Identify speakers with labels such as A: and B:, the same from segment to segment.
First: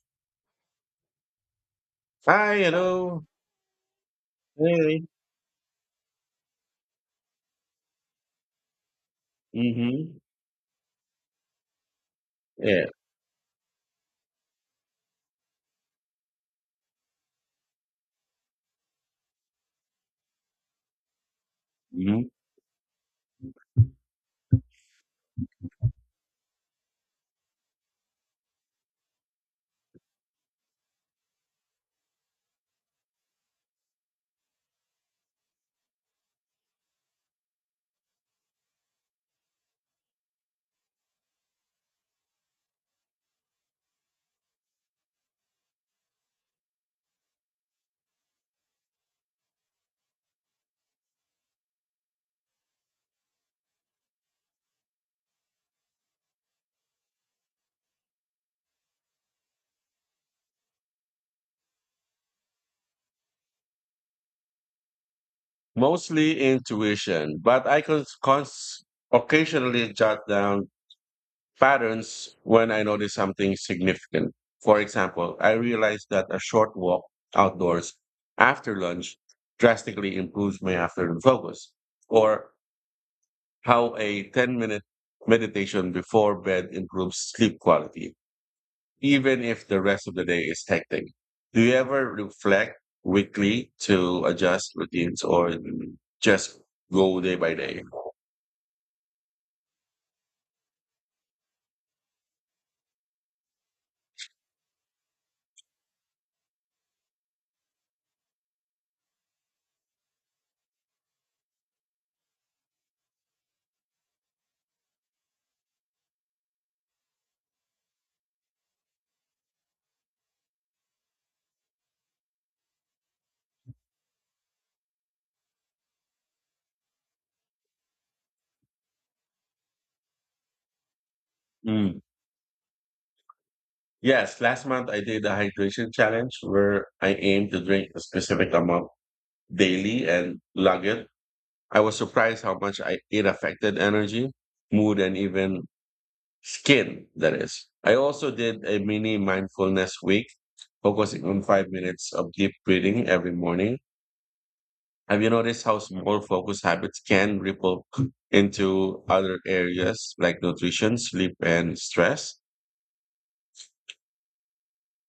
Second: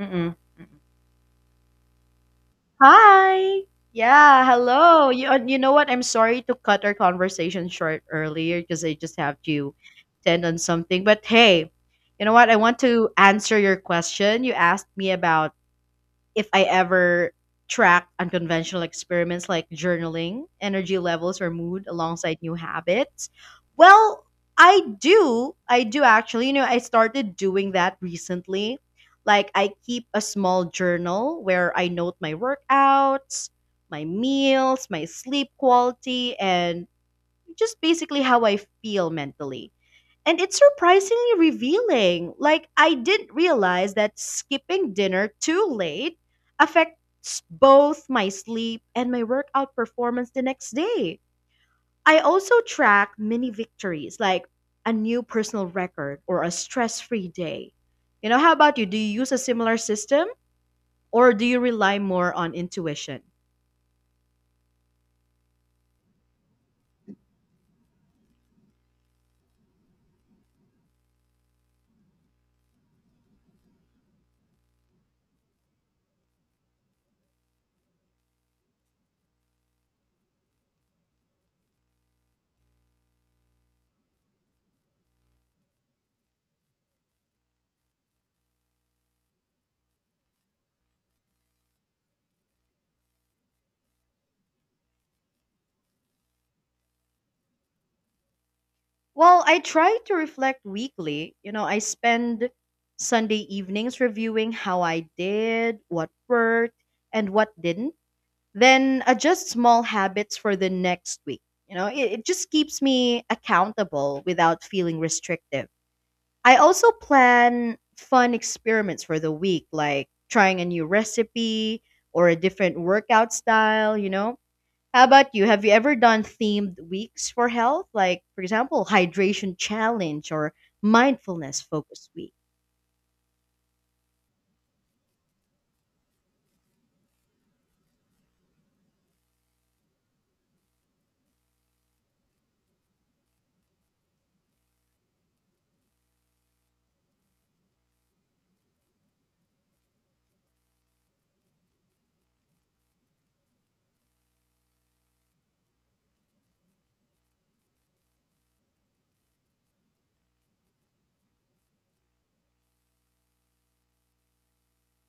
A: Mm-mm, mm-mm.
B: I, you know,
A: Hi. Yeah,
B: really.
A: hello. You you know what? I'm sorry to cut our conversation short earlier because I just have to
B: Hmm
A: attend on something. But hey, you know what? I want
B: Yeah.
A: to answer your question. You asked me about if I ever track unconventional experiments like journaling, energy levels, or mood
B: hmm
A: alongside new habits? Well, I do. I do actually. You know, I started doing that recently. Like, I keep a small journal where I note my workouts, my meals, my sleep quality, and just basically how I feel mentally. And it's surprisingly revealing. Like, I didn't realize that skipping dinner too late affects both my sleep and my workout performance the next day. I also track mini victories, like a new personal record or a stress free day. You know, how about you? Do you use a similar system or do you rely more on intuition?
B: Mostly intuition, but occasionally jot down patterns when I notice something significant. For example, I realized that a short walk outdoors after lunch drastically improves my afternoon focus, or how a 10-minute meditation before bed improves sleep quality, even if the rest of the day is hectic. Do you ever reflect weekly to adjust routines or just go day by day?
A: Well, I try to reflect weekly. You know, I spend Sunday evenings reviewing how I did, what worked, and what didn't, then adjust small habits for the next week. You know, it just keeps me accountable without feeling restrictive. I also plan fun experiments for the week, like trying a new recipe or a different workout style. You know, how about you? Have you ever done themed weeks for health? Like, for example, hydration challenge or mindfulness
B: Mm.
A: focus week?
B: Yes, last month I did a hydration challenge where I aimed to drink a specific amount daily and log it. I was surprised how much it affected energy, mood, and even skin, that is. I also did a mini mindfulness week, focusing on 5 minutes of deep breathing every morning. Have you noticed how small focus habits can ripple into other areas like nutrition, sleep, and stress?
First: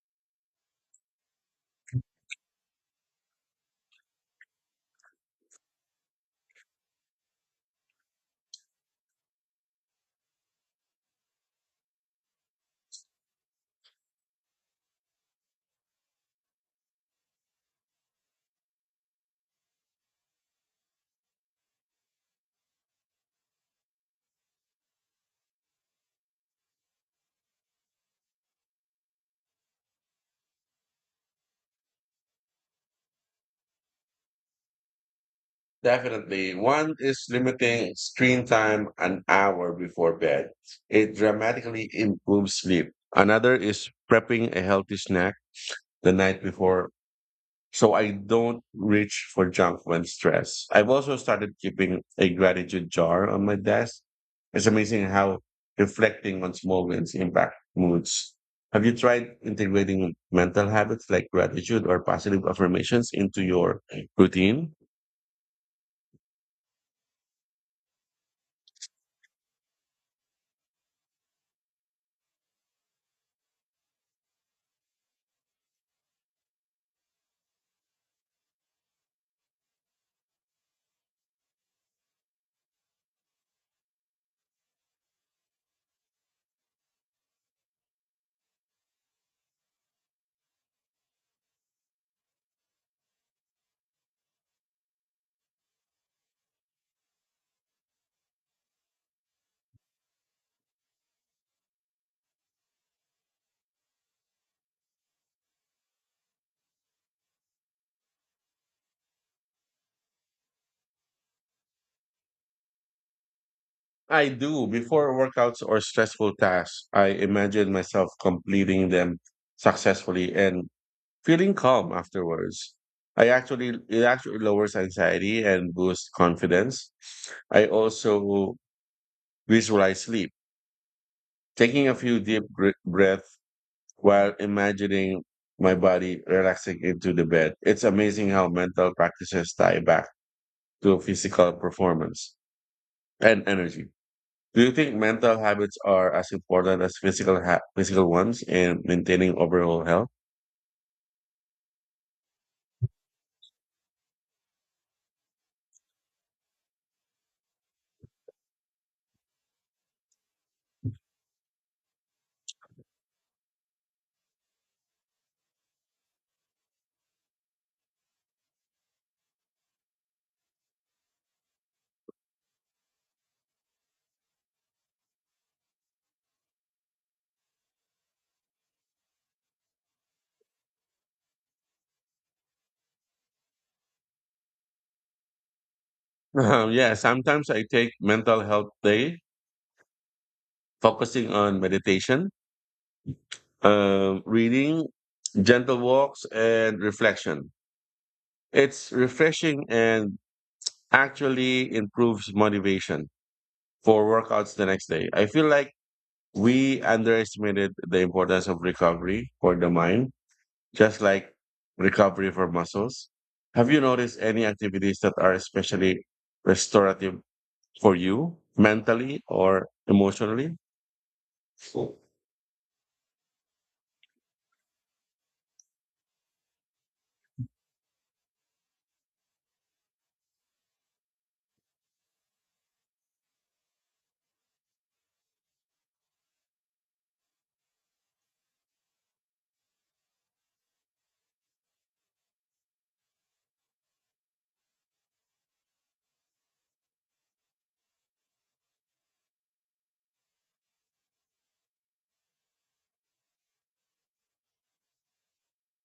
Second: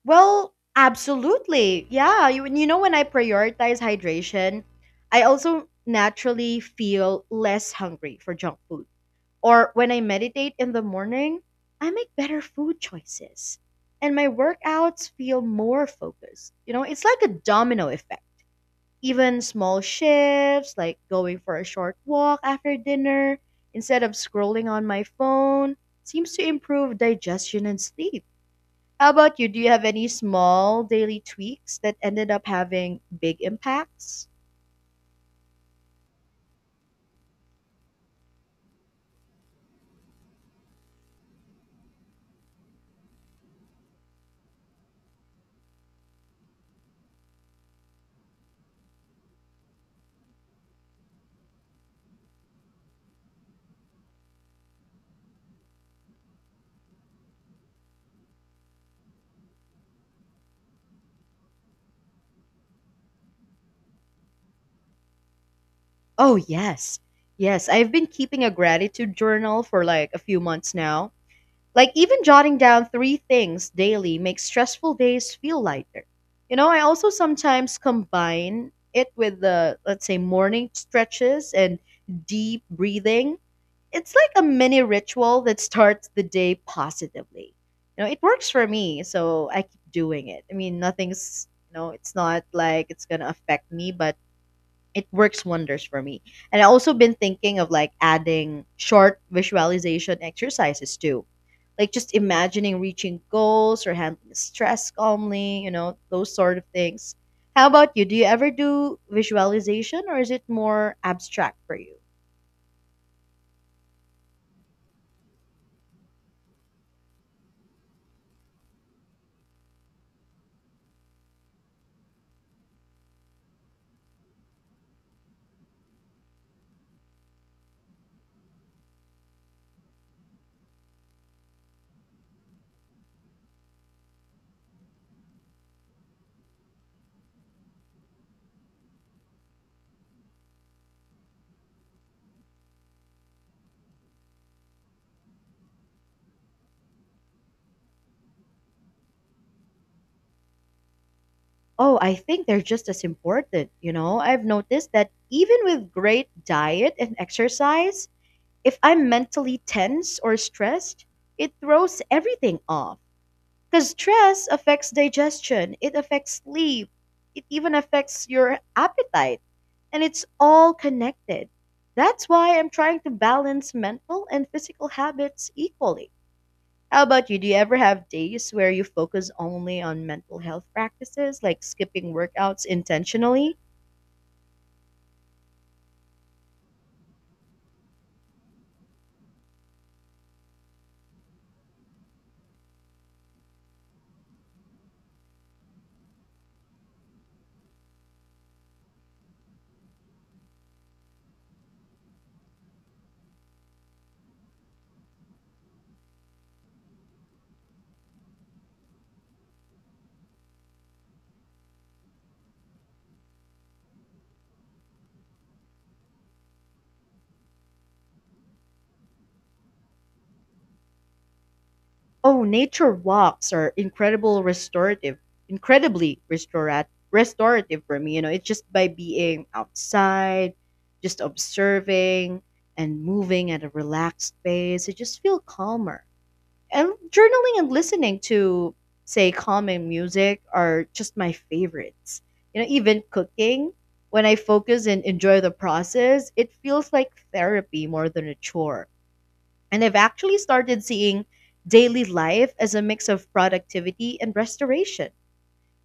A: Well, absolutely. Yeah. You know, when I prioritize hydration, I also naturally feel less hungry for junk food. Or when I meditate in the morning, I make better food choices. And my workouts feel more focused. You know, it's like a domino effect. Even small shifts, like going for a short walk after dinner instead of scrolling on my phone, seems to improve digestion and sleep. How about you? Do you have any small daily tweaks that ended up having big impacts?
B: Definitely. One is limiting screen time an hour before bed. It dramatically improves sleep. Another is prepping a healthy snack the night before, so I don't reach for junk when stressed. I've also started keeping a gratitude jar on my desk. It's amazing how reflecting on small wins impact moods. Have you tried integrating mental habits like gratitude or positive affirmations into your routine?
A: Oh, yes. Yes, I've been keeping a gratitude journal for like a few months now. Like even jotting down 3 things daily makes stressful days feel lighter. You know, I also sometimes combine it with the, let's say, morning stretches and deep breathing. It's like a mini ritual that starts the day positively. You know, it works for me, so I keep doing it. I mean, nothing's, you know, it's not like it's going to affect me, but it works wonders for me. And I also been thinking of like adding short visualization exercises too. Like just imagining reaching goals or handling stress calmly, you know, those sort of things. How about you? Do you ever do visualization or is it more abstract for you?
B: I do. Before workouts or stressful tasks, I imagine myself completing them successfully and feeling calm afterwards. I actually it actually lowers anxiety and boosts confidence. I also visualize sleep, taking a few breaths while imagining my body relaxing into the bed. It's amazing how mental practices tie back to physical performance and energy. Do you think mental habits are as important as physical ones in maintaining overall health?
A: Oh, I think they're just as important, you know. I've noticed that even with great diet and exercise, if I'm mentally tense or stressed, it throws everything off. Because stress affects digestion, it affects sleep, it even affects your appetite, and it's all connected. That's why I'm trying to balance mental and physical habits equally. How about you? Do you ever have days where you focus only on mental health practices, like skipping workouts intentionally?
B: Yeah, sometimes I take mental health day, focusing on meditation, reading, gentle walks, and reflection. It's refreshing and actually improves motivation for workouts the next day. I feel like we underestimated the importance of recovery for the mind, just like recovery for muscles. Have you noticed any activities that are especially restorative for you mentally or emotionally?
A: Oh, nature walks are incredible restorative, incredibly restorat restorative for me. You know, it's just by being outside, just observing and moving at a relaxed pace, I just feel calmer. And journaling and listening to, say, calming music are just my favorites. You know, even cooking, when I focus and enjoy the process, it feels like therapy more than a chore. And I've actually started seeing daily life as a mix of productivity and restoration.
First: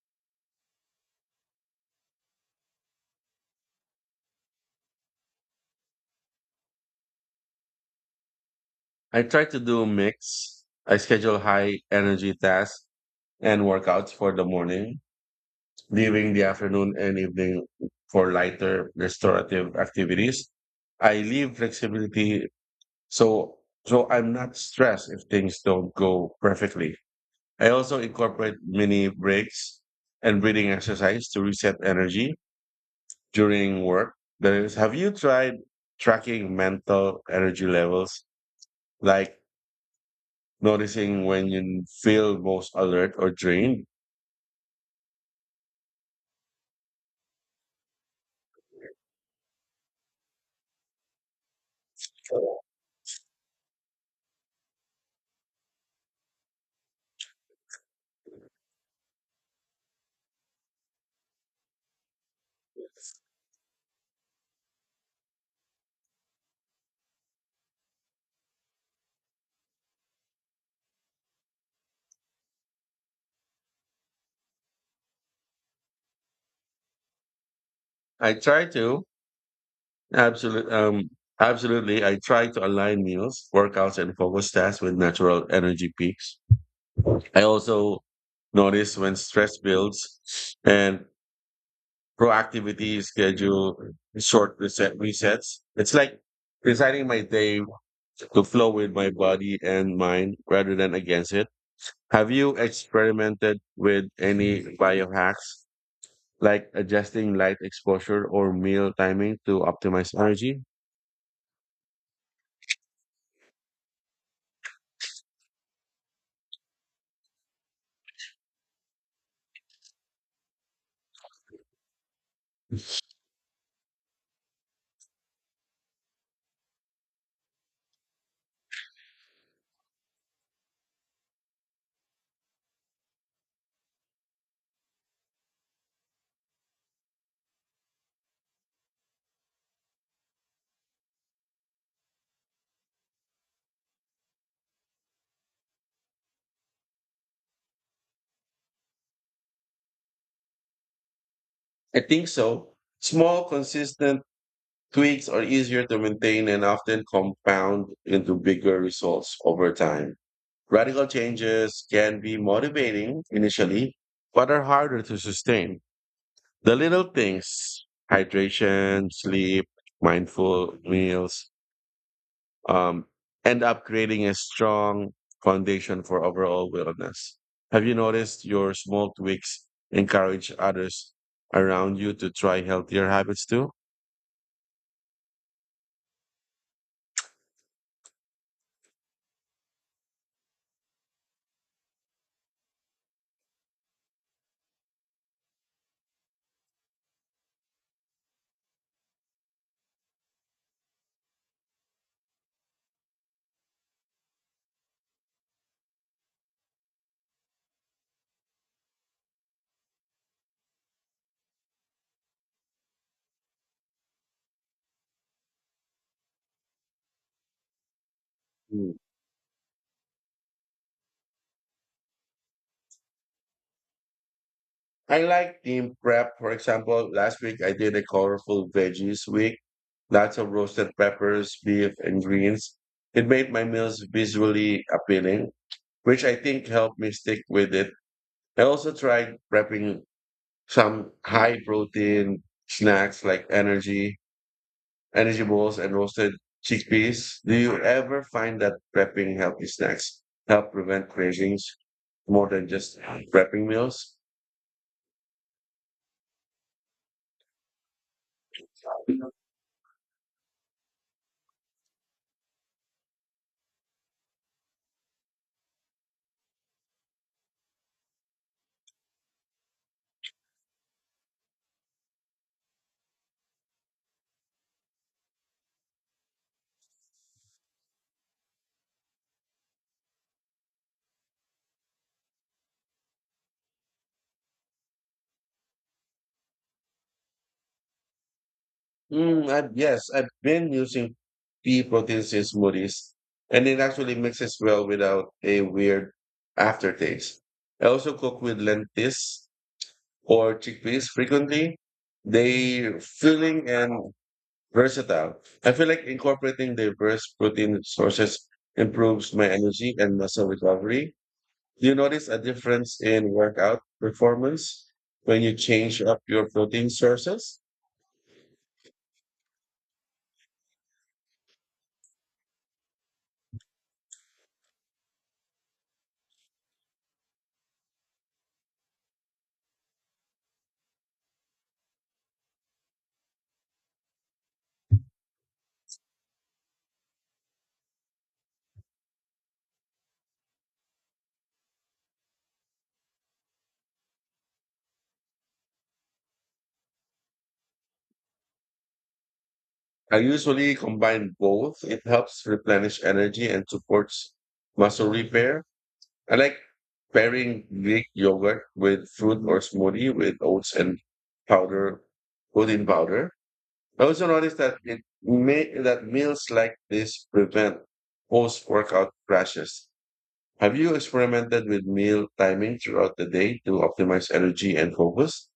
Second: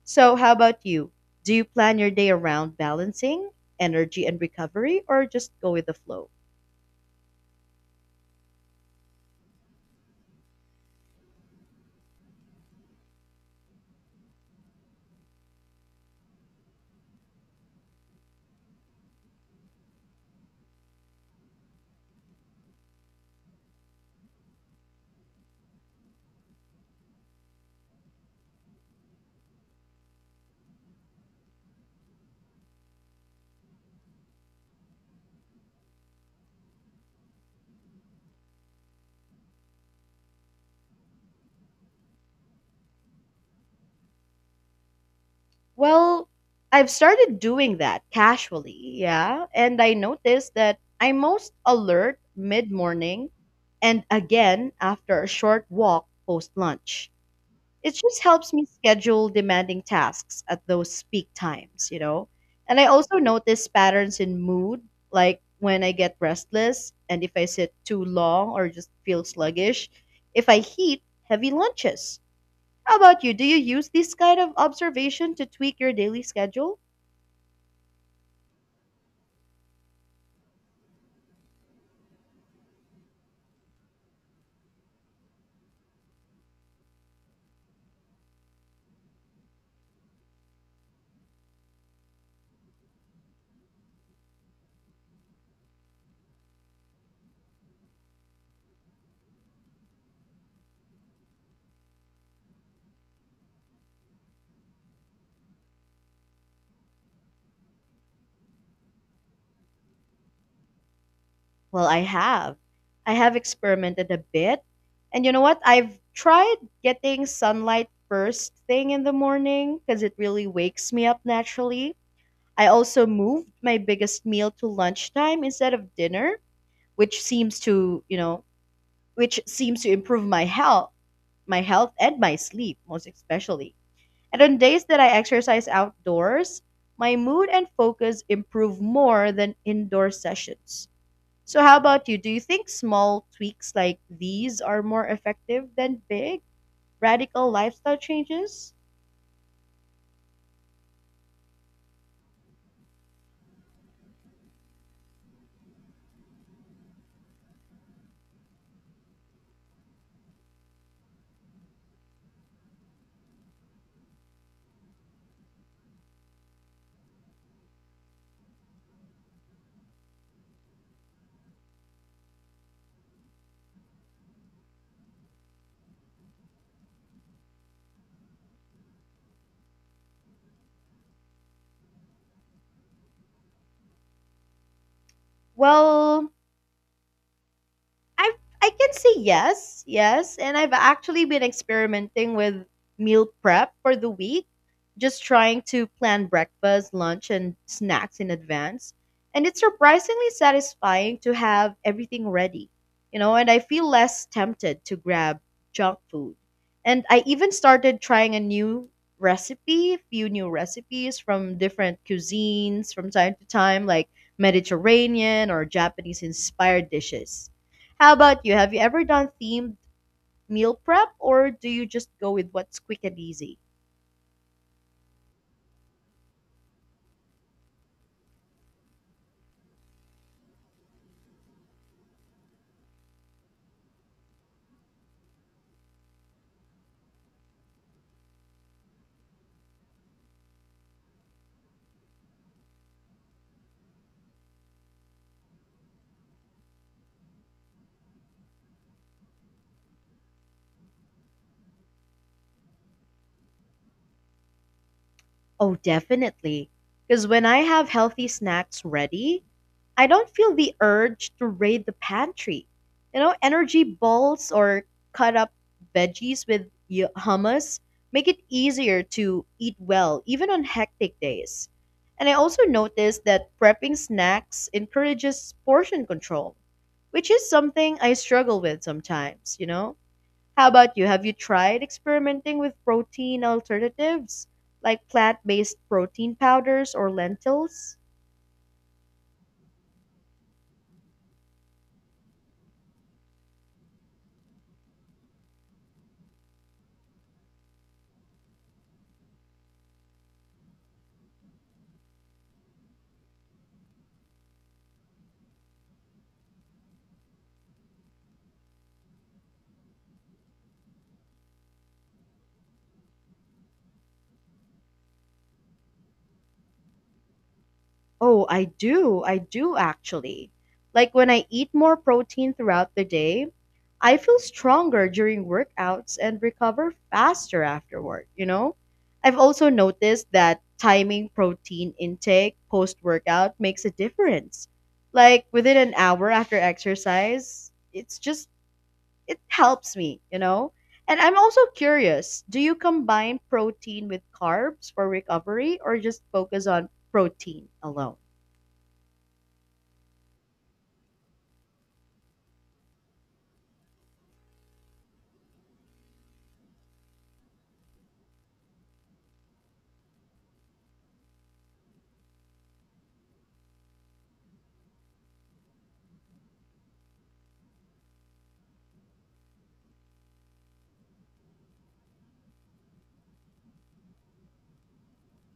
A: So, how about you? Do you plan your day around balancing energy and recovery or just go with the flow?
B: I try to do a mix. I schedule high energy tasks and workouts for the morning, leaving the afternoon and evening for lighter restorative activities. I leave flexibility so so I'm not stressed if things don't go perfectly. I also incorporate mini breaks and breathing exercise to reset energy during work. That is, have you tried tracking mental energy levels, like noticing when you feel most alert or drained?
A: Well, I've started doing that casually, yeah. And I noticed that I'm most alert mid morning and again after a short walk post lunch. It just helps me schedule demanding tasks at those peak times, you know? And I also notice patterns in mood, like when I get restless and if I sit too long or just feel sluggish, if I heat heavy lunches. How about you? Do you use this kind of observation to tweak your daily schedule?
B: I try to absolutely, absolutely. I try to align meals, workouts, and focus tasks with natural energy peaks. I also notice when stress builds and proactivity is schedule short reset resets. It's like designing my day to flow with my body and mind rather than against it. Have you experimented with any biohacks like adjusting light exposure or meal timing to optimize energy?
A: Well, I have. I have experimented a bit. And you know what? I've tried getting sunlight first thing in the morning because it really wakes me up naturally. I also moved my biggest meal to lunchtime instead of dinner, which seems to, you know, which seems to improve my health and my sleep most especially. And on days that I exercise outdoors, my mood and focus improve more than indoor sessions. So how about you? Do you think small tweaks like these are more effective than big radical lifestyle changes?
B: I think so. Small, consistent tweaks are easier to maintain and often compound into bigger results over time. Radical changes can be motivating initially, but are harder to sustain. The little things, hydration, sleep, mindful meals, um, end up creating a strong foundation for overall wellness. Have you noticed your small tweaks encourage others around you to try healthier habits too?
A: Well, I I can say yes, yes, and I've actually been experimenting with meal prep for the week, just trying to plan breakfast, lunch, and snacks in advance. And it's surprisingly satisfying to have everything ready, you know, and I feel less tempted to grab junk food. And I even started trying a new recipe, a few new recipes from different cuisines from time to time, like Mediterranean or Japanese inspired dishes. How about you? Have you ever done themed meal prep or do you just go with what's quick and easy?
B: I like team prep. For example, last week I did a colorful veggies week, lots of roasted peppers, beef, and greens. It made my meals visually appealing, which I think helped me stick with it. I also tried prepping some high protein snacks like energy balls, and roasted chickpeas. Do you ever find that prepping healthy snacks help prevent cravings more than just prepping meals?
A: Oh, definitely. Because when I have healthy snacks ready, I don't feel the urge to raid the pantry. You know, energy balls or cut up veggies with hummus make it easier to eat well, even on hectic days. And I also noticed that prepping snacks encourages portion control, which is something I struggle with sometimes, you know? How about you? Have you tried experimenting with protein alternatives like plant-based protein powders or lentils?
B: Yes, I've been using pea protein in smoothies, and it actually mixes well without a weird aftertaste. I also cook with lentils or chickpeas frequently. They're filling and versatile. I feel like incorporating diverse protein sources improves my energy and muscle recovery. Do you notice a difference in workout performance when you change up your protein sources?
A: Oh, I do. I do actually. Like when I eat more protein throughout the day, I feel stronger during workouts and recover faster afterward, you know? I've also noticed that timing protein intake post-workout makes a difference. Like within an hour after exercise, it helps me, you know? And I'm also curious, do you combine protein with carbs for recovery or just focus on protein alone?
B: I usually combine both. It helps replenish energy and supports muscle repair. I like pairing Greek yogurt with fruit or smoothie with oats and powder, protein powder. I also noticed that meals like this prevent post-workout crashes. Have you experimented with meal timing throughout the day to optimize energy and focus?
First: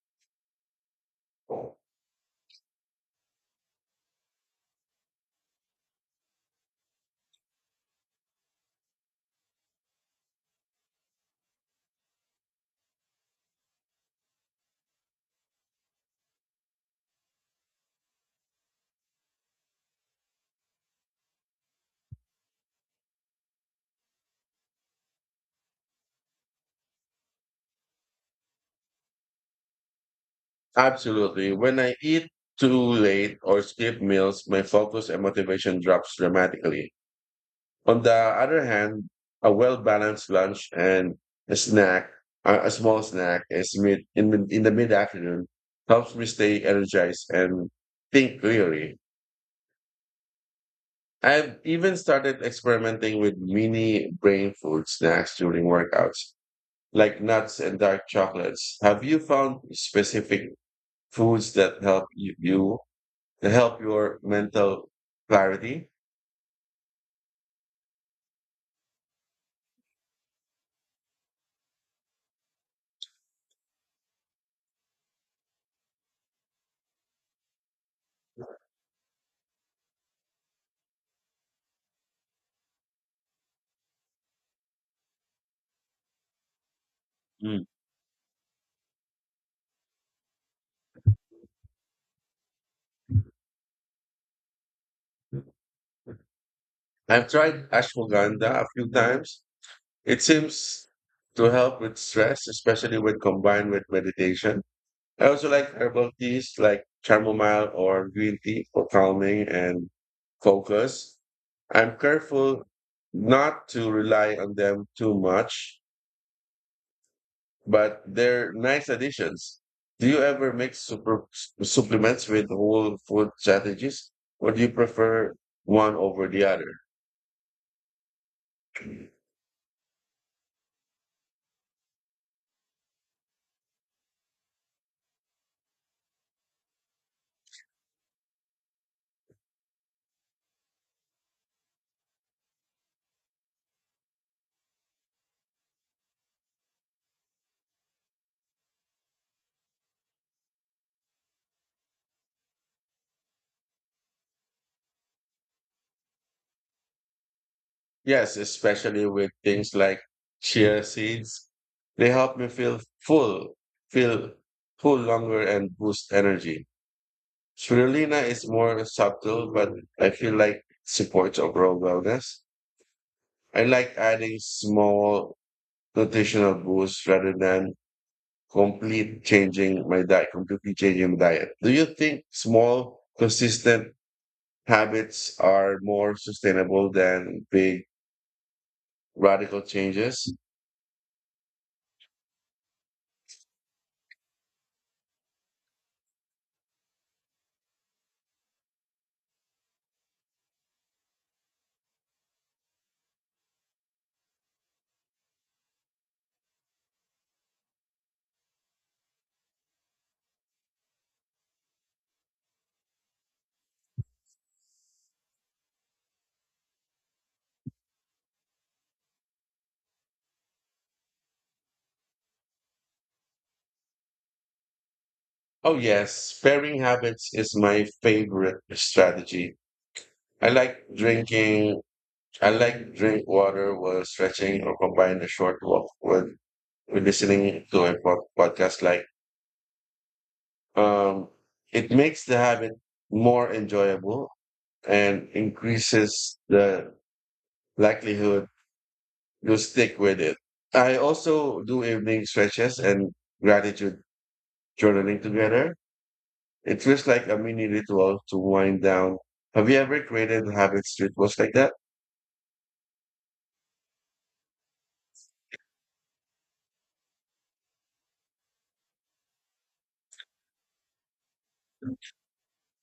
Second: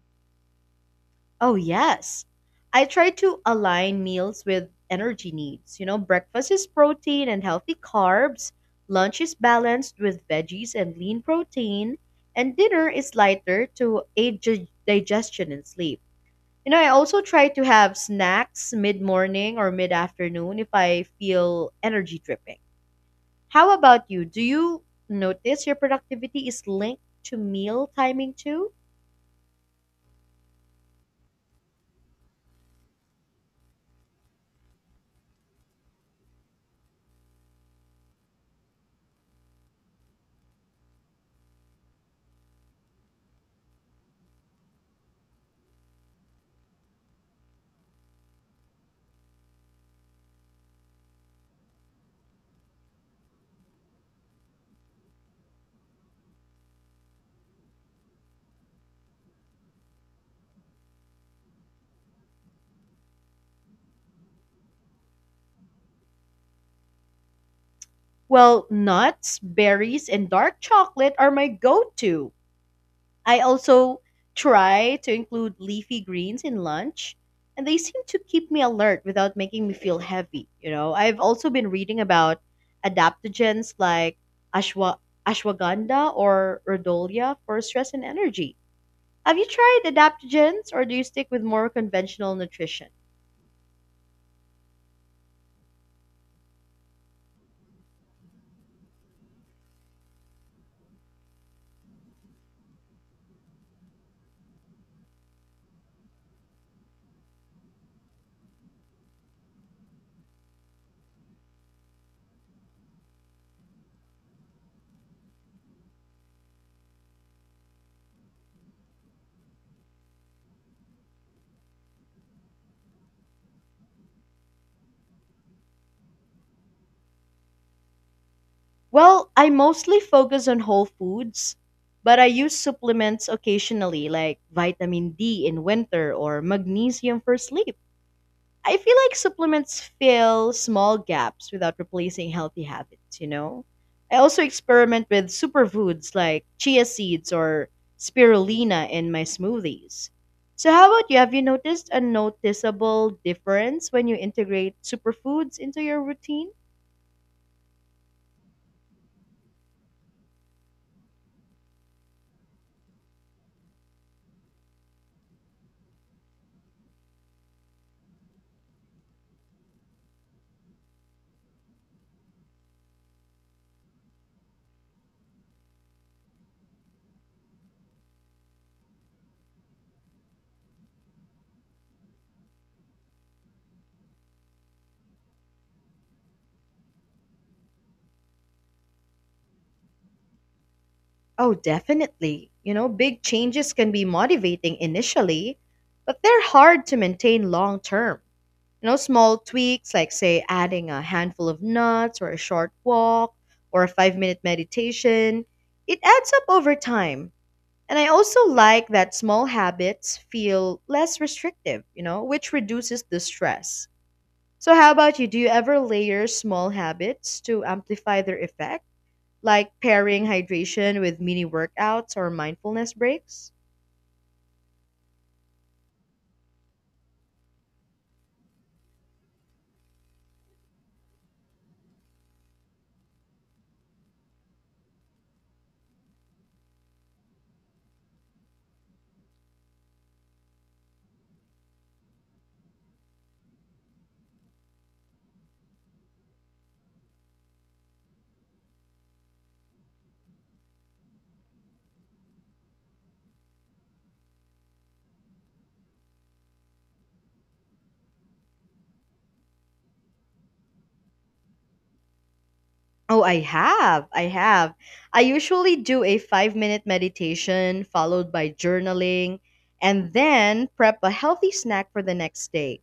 A: Oh, yes. I try to align meals with energy needs. You know, breakfast is protein and healthy carbs, lunch is balanced with veggies and lean protein, and dinner is lighter to aid digestion and sleep. You know, I also try to have snacks mid morning or mid afternoon if I feel energy dripping. How about you? Do you notice your productivity is linked to meal timing too?
B: Absolutely. When I eat too late or skip meals, my focus and motivation drops dramatically. On the other hand, a well-balanced lunch and a snack, a small snack is mid, in the mid-afternoon helps me stay energized and think clearly. I've even started experimenting with mini brain food snacks during workouts, like nuts and dark chocolates. Have you found specific foods that help your mental clarity?
A: Well, nuts, berries, and dark chocolate are my go to. I also try to include leafy greens in lunch, and they seem to keep me alert without making me feel heavy. You know, I've also been reading about adaptogens like ashwa- ashwagandha or rhodolia for
B: Mm.
A: stress and energy. Have you tried adaptogens or do you stick with more conventional nutrition?
B: I've tried ashwagandha a few times. It seems to help with stress, especially when combined with meditation. I also like herbal teas like chamomile or green tea for calming and focus. I'm careful not to rely on them too much, but they're nice additions. Do you ever mix supplements with whole food strategies, or do you prefer one over the other?
A: Well, I mostly focus on whole foods, but I use supplements occasionally like vitamin D in winter or magnesium for sleep. I feel like supplements fill small gaps without replacing healthy habits, you know? I also experiment with superfoods like chia seeds or spirulina in my smoothies. So, how about you? Have you noticed a noticeable difference when you integrate superfoods into your routine?
B: Yes, especially with things like chia seeds. They help me feel full longer, and boost energy. Spirulina is more subtle, but I feel like supports overall wellness. I like adding small nutritional boosts rather than completely changing my diet. Do you think small, consistent habits are more sustainable than big, radical changes?
A: Oh, definitely. You know, big changes can be motivating initially, but they're hard to maintain long term. You know, small tweaks like, say, adding a handful of nuts or a short walk or a 5 minute meditation, it adds up over time. And I also like that small habits feel less restrictive, you know, which reduces the stress. So, how about you? Do you ever layer small habits to amplify their effect, like pairing hydration with mini workouts or mindfulness breaks?
B: Oh, yes. Pairing habits is my favorite strategy. I like drinking, I like drink water while stretching or combine a short walk with listening to a podcast. Um, it makes the habit more enjoyable and increases the likelihood you stick with it. I also do evening stretches and gratitude journaling together. It feels like a mini ritual to wind down. Have you ever created habits rituals like that?
A: Oh, I have. I have. I usually do a 5 minute meditation followed by journaling and then prep a healthy snack for the next day.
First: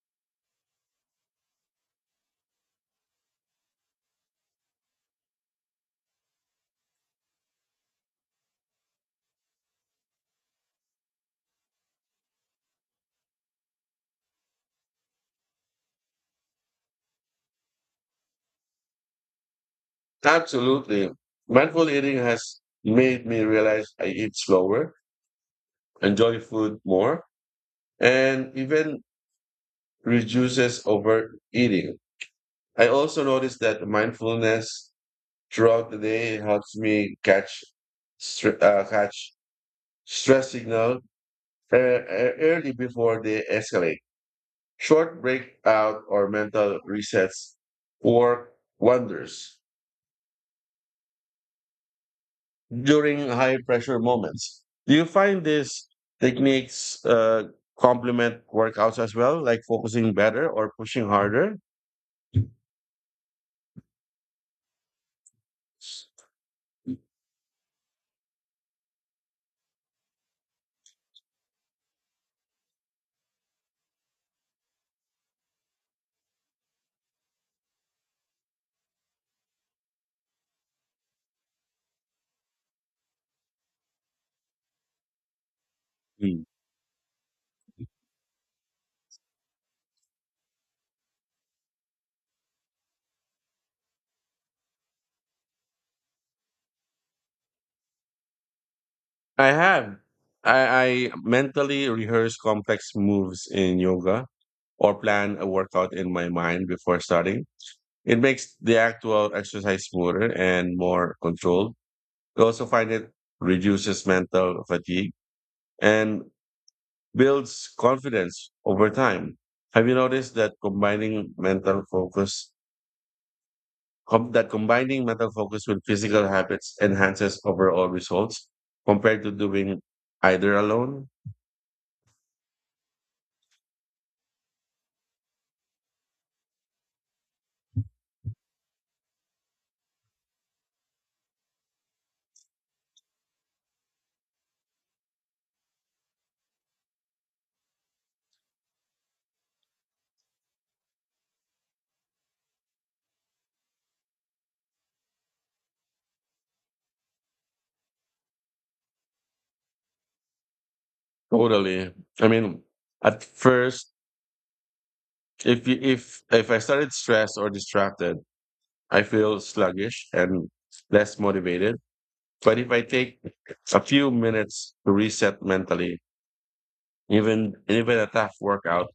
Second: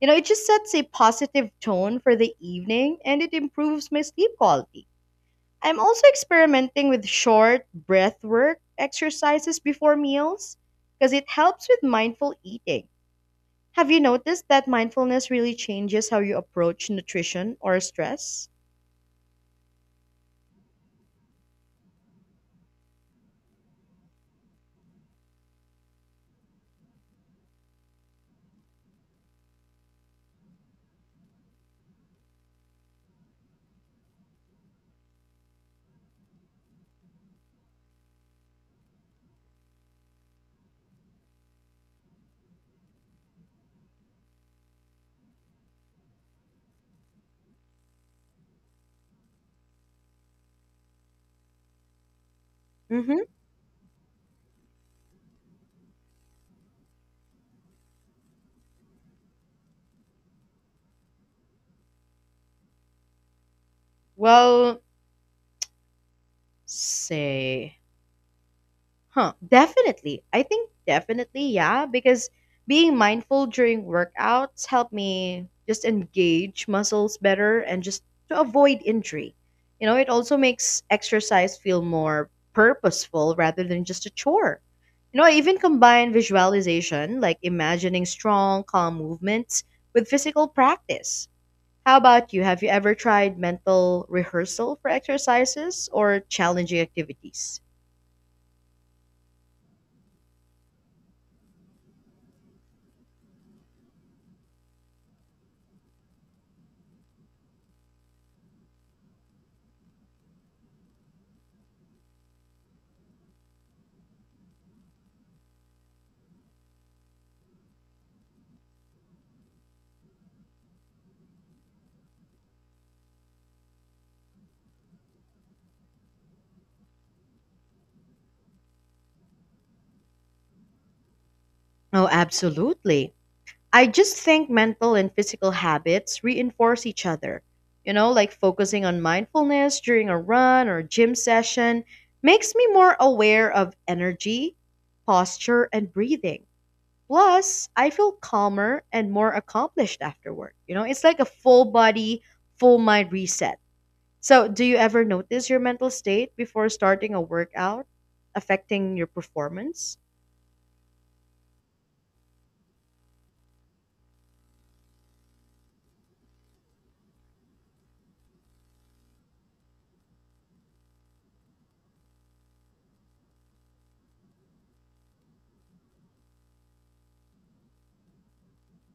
A: You know, it just sets a positive tone for the evening and it improves my sleep quality. I'm also experimenting with short breath work exercises before meals because it helps with mindful eating. Have you noticed that mindfulness really changes how you approach nutrition or stress?
B: Absolutely. Mindful eating has made me realize I eat slower, enjoy food more, and even reduces overeating. I also noticed that mindfulness throughout the day helps me catch catch stress signal early before they escalate. Short breakout or mental resets work wonders during
A: Mm-hmm.
B: high pressure moments. Do you find these techniques complement workouts as well, like focusing better or pushing harder?
A: Well, Say, definitely. I think definitely, yeah, because being mindful during workouts help me just engage muscles better and just to avoid injury. You know, it also makes exercise feel more purposeful rather than just a chore. You know, I even combine
B: Mm.
A: visualization, like imagining strong, calm movements, with physical practice. How about you? Have you ever tried mental rehearsal for exercises or challenging activities?
B: I have. I mentally rehearse complex moves in yoga or plan a workout in my mind before starting. It makes the actual exercise smoother and more controlled. I also find it reduces mental fatigue and builds confidence over time. Have you noticed that combining mental focus com- that combining mental focus with physical habits enhances overall results compared to doing either alone?
A: Oh, absolutely. I just think mental and physical habits reinforce each other. You know, like focusing on mindfulness during a run or gym session makes me more aware of energy, posture, and breathing. Plus, I feel calmer and more accomplished afterward. You know, it's like a full body, full mind reset. So, do you ever notice your mental state before starting a workout affecting your performance?
B: Totally. I mean, at first, if you, if I started stressed or distracted, I feel sluggish and less motivated. But if I take a few minutes to reset mentally, even a tough workout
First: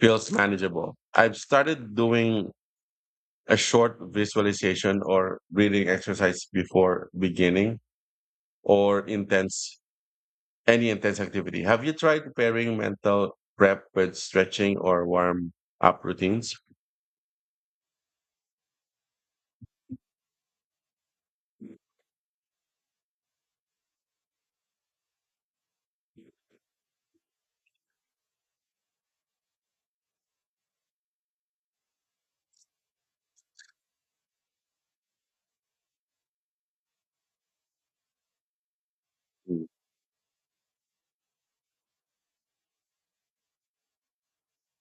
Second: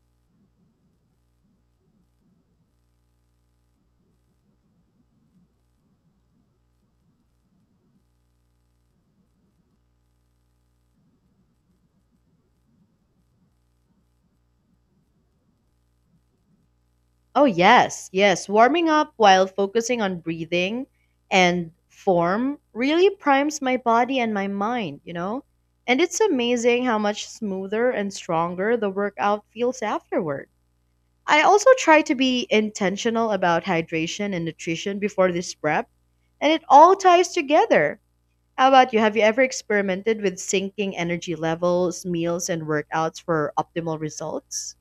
B: feels manageable. I've started doing a short visualization or breathing exercise before beginning or intense any intense activity. Have you tried pairing mental prep with stretching or warm up routines?
A: Oh, yes, yes. Warming up while focusing on breathing and form really primes my body and my mind, you know? And it's amazing how much smoother and stronger the workout feels afterward. I also try to be intentional about hydration and nutrition before this prep, and it all ties together. How about you? Have you ever
B: Mm.
A: experimented with syncing energy levels, meals, and workouts for optimal results?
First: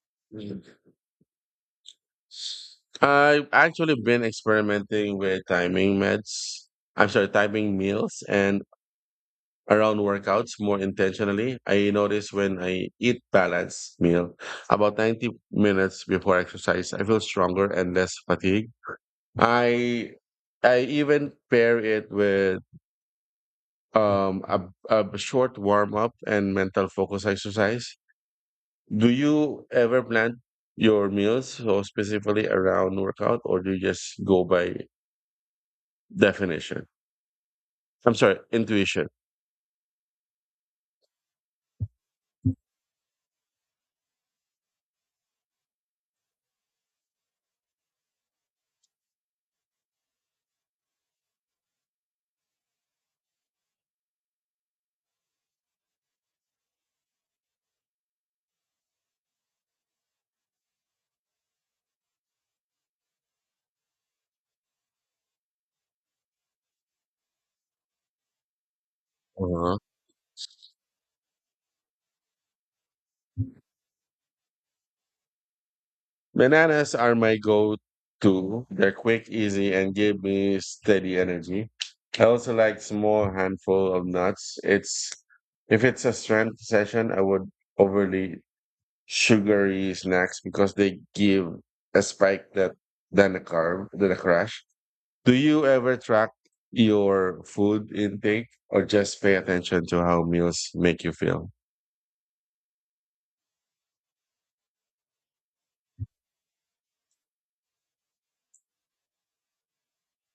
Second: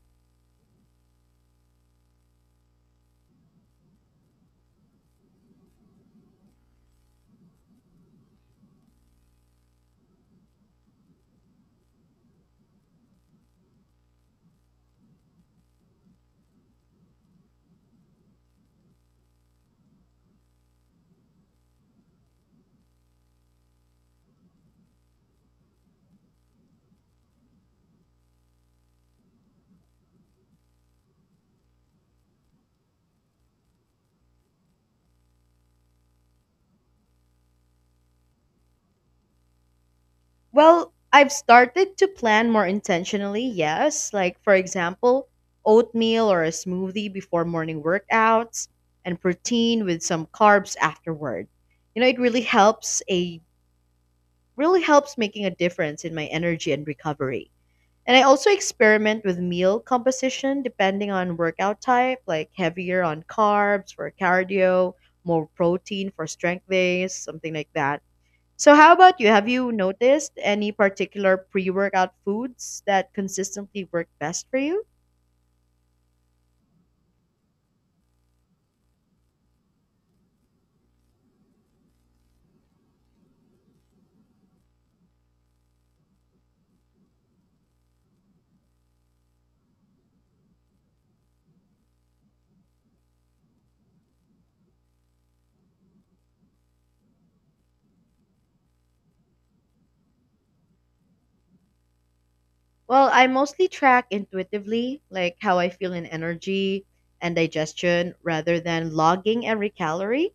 B: I've actually been experimenting with timing meds. I'm sorry, timing meals and around workouts more intentionally. I notice when I eat balanced meal about 90 minutes before exercise, I feel stronger and less fatigued. I I even pair it with um, a, a short warm up and mental focus exercise. Do you ever plan your meals so specifically around workout, or do you just go by definition? Intuition?
A: Well, I've started to plan more intentionally, yes. Like, for example, oatmeal or a smoothie before morning workouts and protein with some carbs afterward. You know, it really helps a really helps making a difference in my energy and recovery. And I also experiment with meal composition depending on workout type, like heavier on carbs for cardio, more protein for strength days, something like that. So, how about you? Have you noticed any particular pre workout foods that consistently work best for you?
B: Bananas are my go-to. They're quick, easy, and give me steady energy. I also like small handful of nuts. It's if it's a strength session, I would overly sugary snacks because they give a spike that than a carb than a crash. Do you ever track your food intake or just pay attention to how meals make you feel?
A: Well, I mostly track intuitively, like how I feel in energy and digestion rather than logging every calorie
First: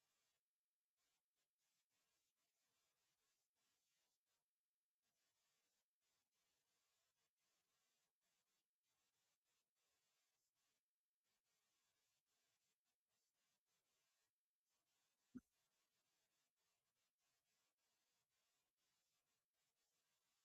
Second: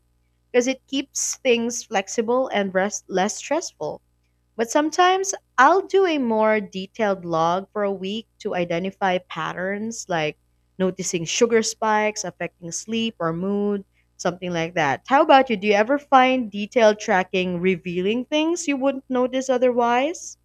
A: because it keeps things flexible and rest- less stressful. But sometimes I'll do a more detailed log for a week to identify patterns like noticing sugar spikes affecting sleep or mood, something like that. How about you? Do you ever find detailed tracking revealing things you wouldn't notice otherwise?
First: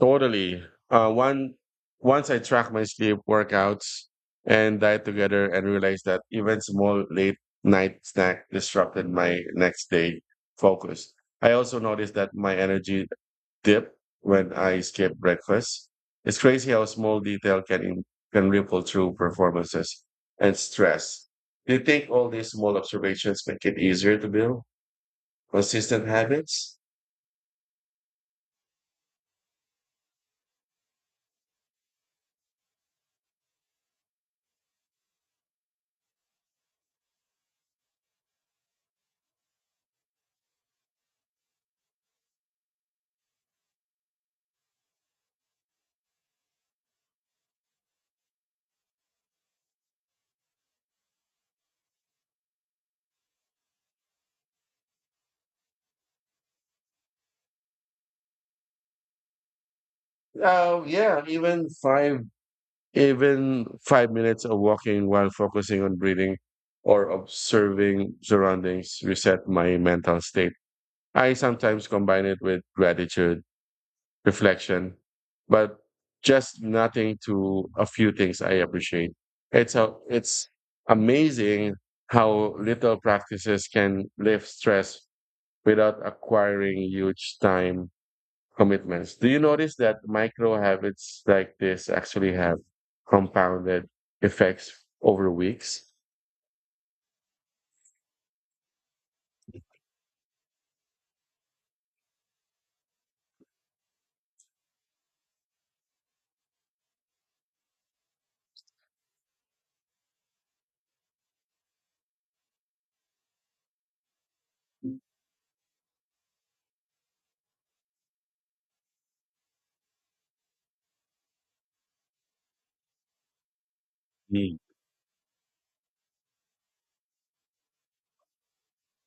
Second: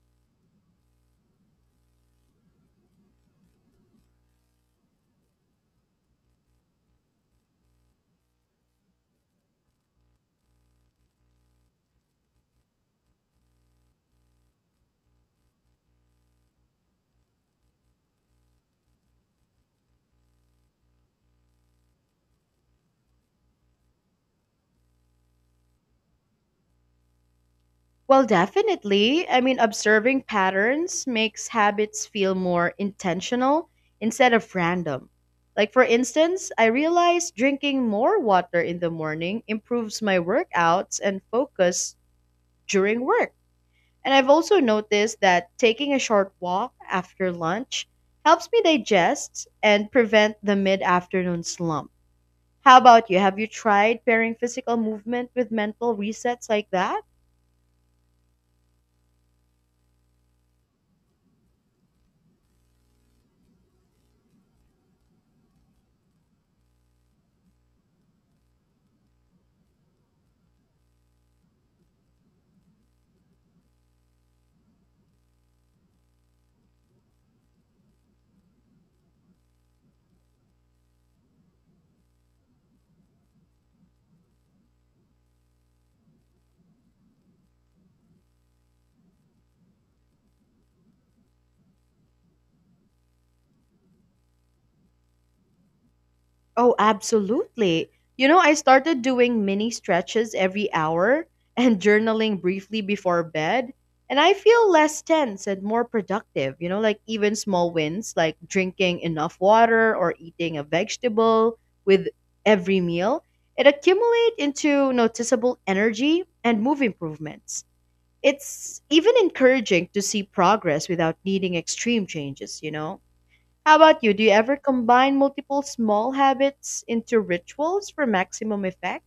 B: Totally. One once I track my sleep, workouts, and diet together, and realized that even small late night snack disrupted my next day focus. I also noticed that my energy dipped when I skipped breakfast. It's crazy how small detail can ripple through performances and stress. Do you think all these small observations make it easier to build consistent habits?
A: Well, definitely. I mean, observing patterns makes habits feel more intentional instead of random. Like, for instance, I realized drinking more water in the morning improves my workouts and focus during work. And I've also noticed that taking a short walk after lunch helps me digest and prevent the mid afternoon slump. How about you? Have you tried pairing physical movement with mental resets like that?
B: Oh yeah, even five Even 5 minutes of walking while focusing on breathing or observing surroundings reset my mental state. I sometimes combine it with gratitude, reflection, but just nothing to a few things I appreciate. It's amazing how little practices can lift stress without acquiring huge time commitments. Do you notice that micro habits like this actually have compounded effects over weeks?
A: Oh, absolutely. You know, I started doing mini stretches every hour and journaling briefly before bed, and I feel less tense and more productive. You know, like even small wins like drinking enough water or eating a vegetable with every meal, it accumulate into noticeable energy and move improvements. It's even encouraging to see progress without needing extreme changes, you know? How about you? Do you
B: Mm.
A: ever combine multiple small habits into rituals for maximum effect?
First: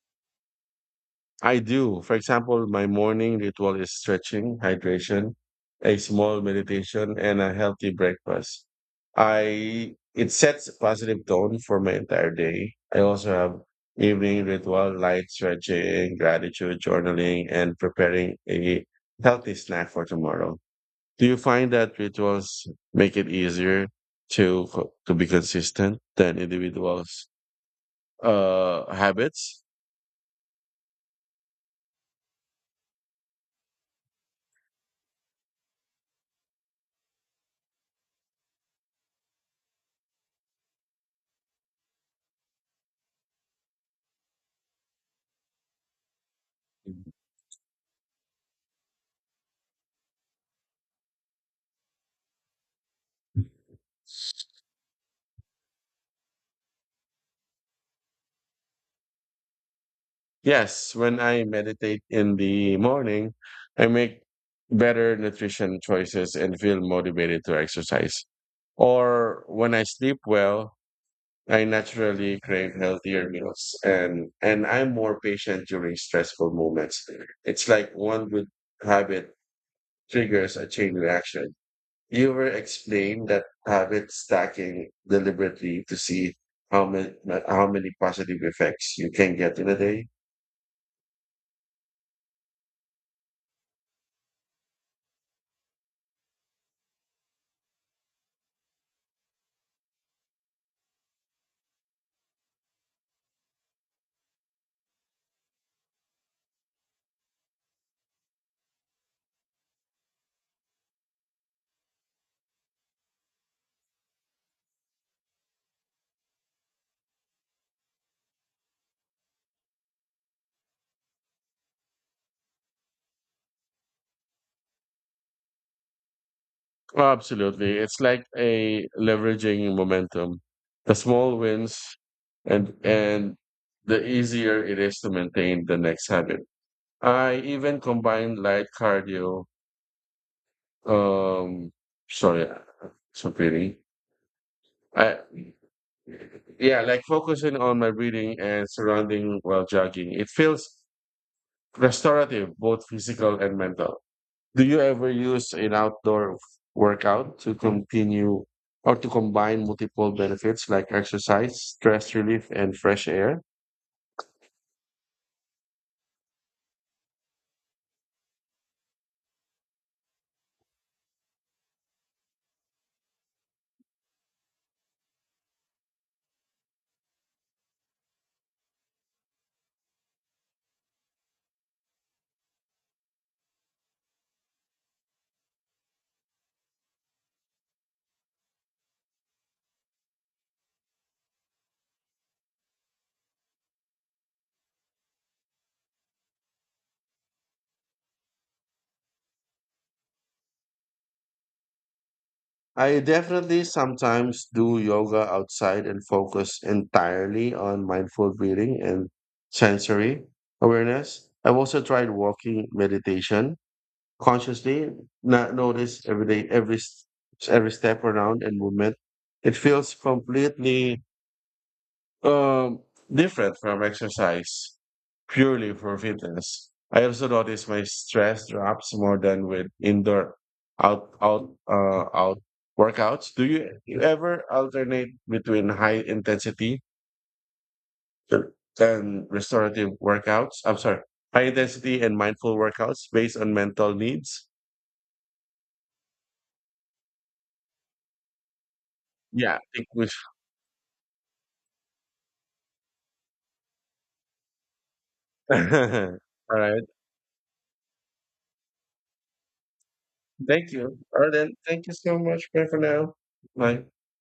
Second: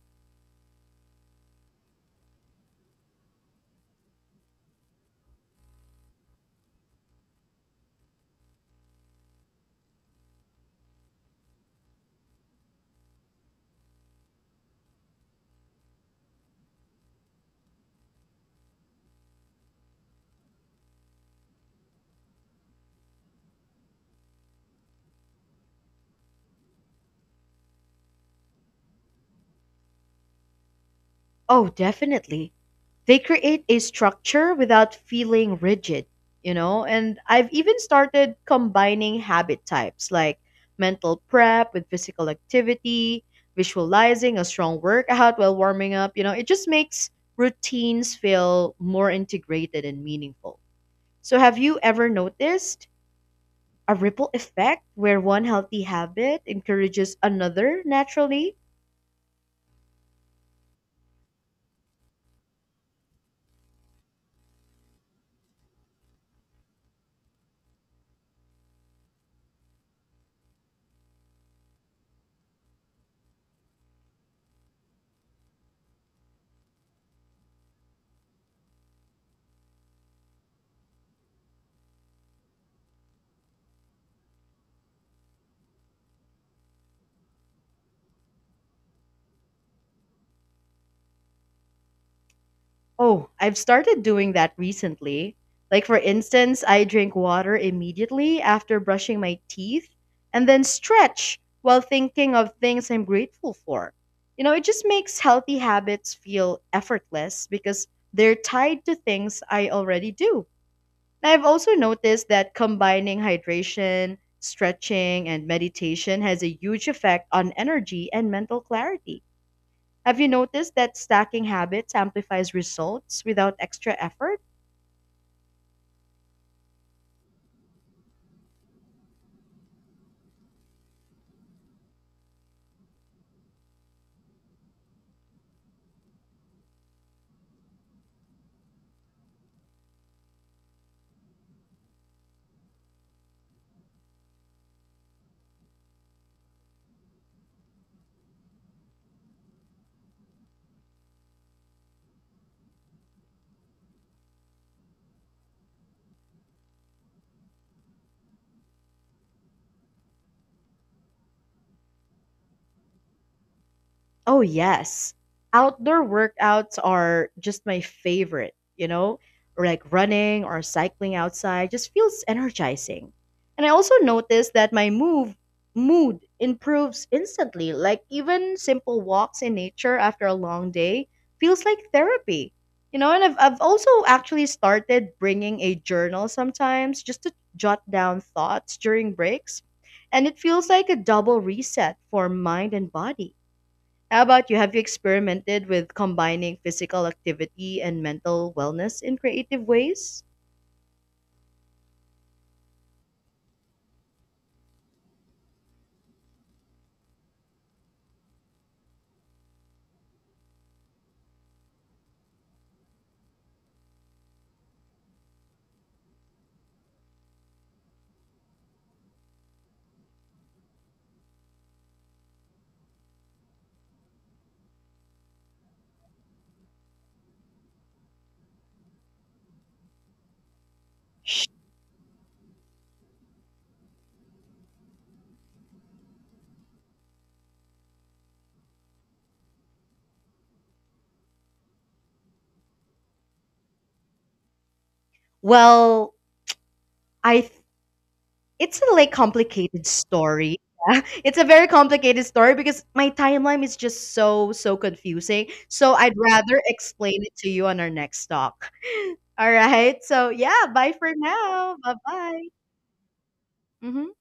B: I do. For example, my morning ritual is stretching, hydration, a small meditation, and a healthy breakfast. I it sets a positive tone for my entire day. I also have evening ritual, light stretching, gratitude journaling, and preparing a healthy snack for tomorrow. Do you find that rituals make it easier to be consistent than individuals habits?
A: Oh, definitely. They create a structure without feeling rigid, you know? And I've even started combining habit types like mental prep with physical activity, visualizing a strong workout while warming up, you know? It just makes routines feel more integrated and meaningful. So, have you ever noticed a ripple effect where one healthy habit encourages another naturally?
B: Yes, when I meditate in the morning, I make better nutrition choices and feel motivated to exercise. Or when I sleep well, I naturally crave healthier meals and I'm more patient during stressful moments. It's like one good habit triggers a chain reaction. Ewer explained that habit stacking deliberately to see how many how many positive effects you can get in a day.
A: Oh, I've started doing that recently. Like, for instance, I drink water immediately after brushing my teeth and then stretch while thinking of things I'm grateful for. You know, it just makes healthy habits feel effortless because they're tied to things I already do. Now, I've also noticed that combining hydration, stretching, and meditation has a huge effect on energy and mental clarity. Have you noticed that stacking habits amplifies results without extra effort?
B: Oh, absolutely. It's like a leveraging momentum. The small wins and the easier it is to maintain the next habit. I even combine light cardio. Um, sorry, so pretty. I Yeah, like focusing on my breathing and surrounding while jogging. It feels restorative, both physical and mental. Do you ever use an outdoor workout to continue or to combine multiple benefits like exercise, stress relief, and fresh air?
A: Oh, yes. Outdoor workouts are just my favorite, you know? Or like running or cycling outside just feels energizing. And I also noticed that my move mood improves instantly. Like even simple walks in nature after a long day feels like therapy. You know, and I've also actually started bringing a journal sometimes just to jot down thoughts during breaks, and it feels like a double reset for mind and body. How about you? Have you experimented with combining physical activity and mental wellness in creative ways?
B: I definitely sometimes do yoga outside and focus entirely on mindful breathing and sensory awareness. I've also tried walking meditation consciously not notice every day every s- every step around and movement. It feels completely um different from exercise purely for fitness. I also notice my stress drops more than with indoor out out out workouts. You ever alternate between and restorative workouts i'm sorry high intensity and mindful workouts based on mental needs?
A: Well, I th- it's a like
B: Yeah, I
A: complicated
B: think we
A: story. Yeah. It's a very complicated story because my timeline is just so confusing. So I'd rather
B: alright.
A: explain it to you on our next talk. All right. So yeah,
B: Thank
A: bye
B: you.
A: for
B: Alright then.
A: now.
B: Thank you
A: Bye
B: so
A: bye.
B: much, bye for now. Bye.
A: Hmm.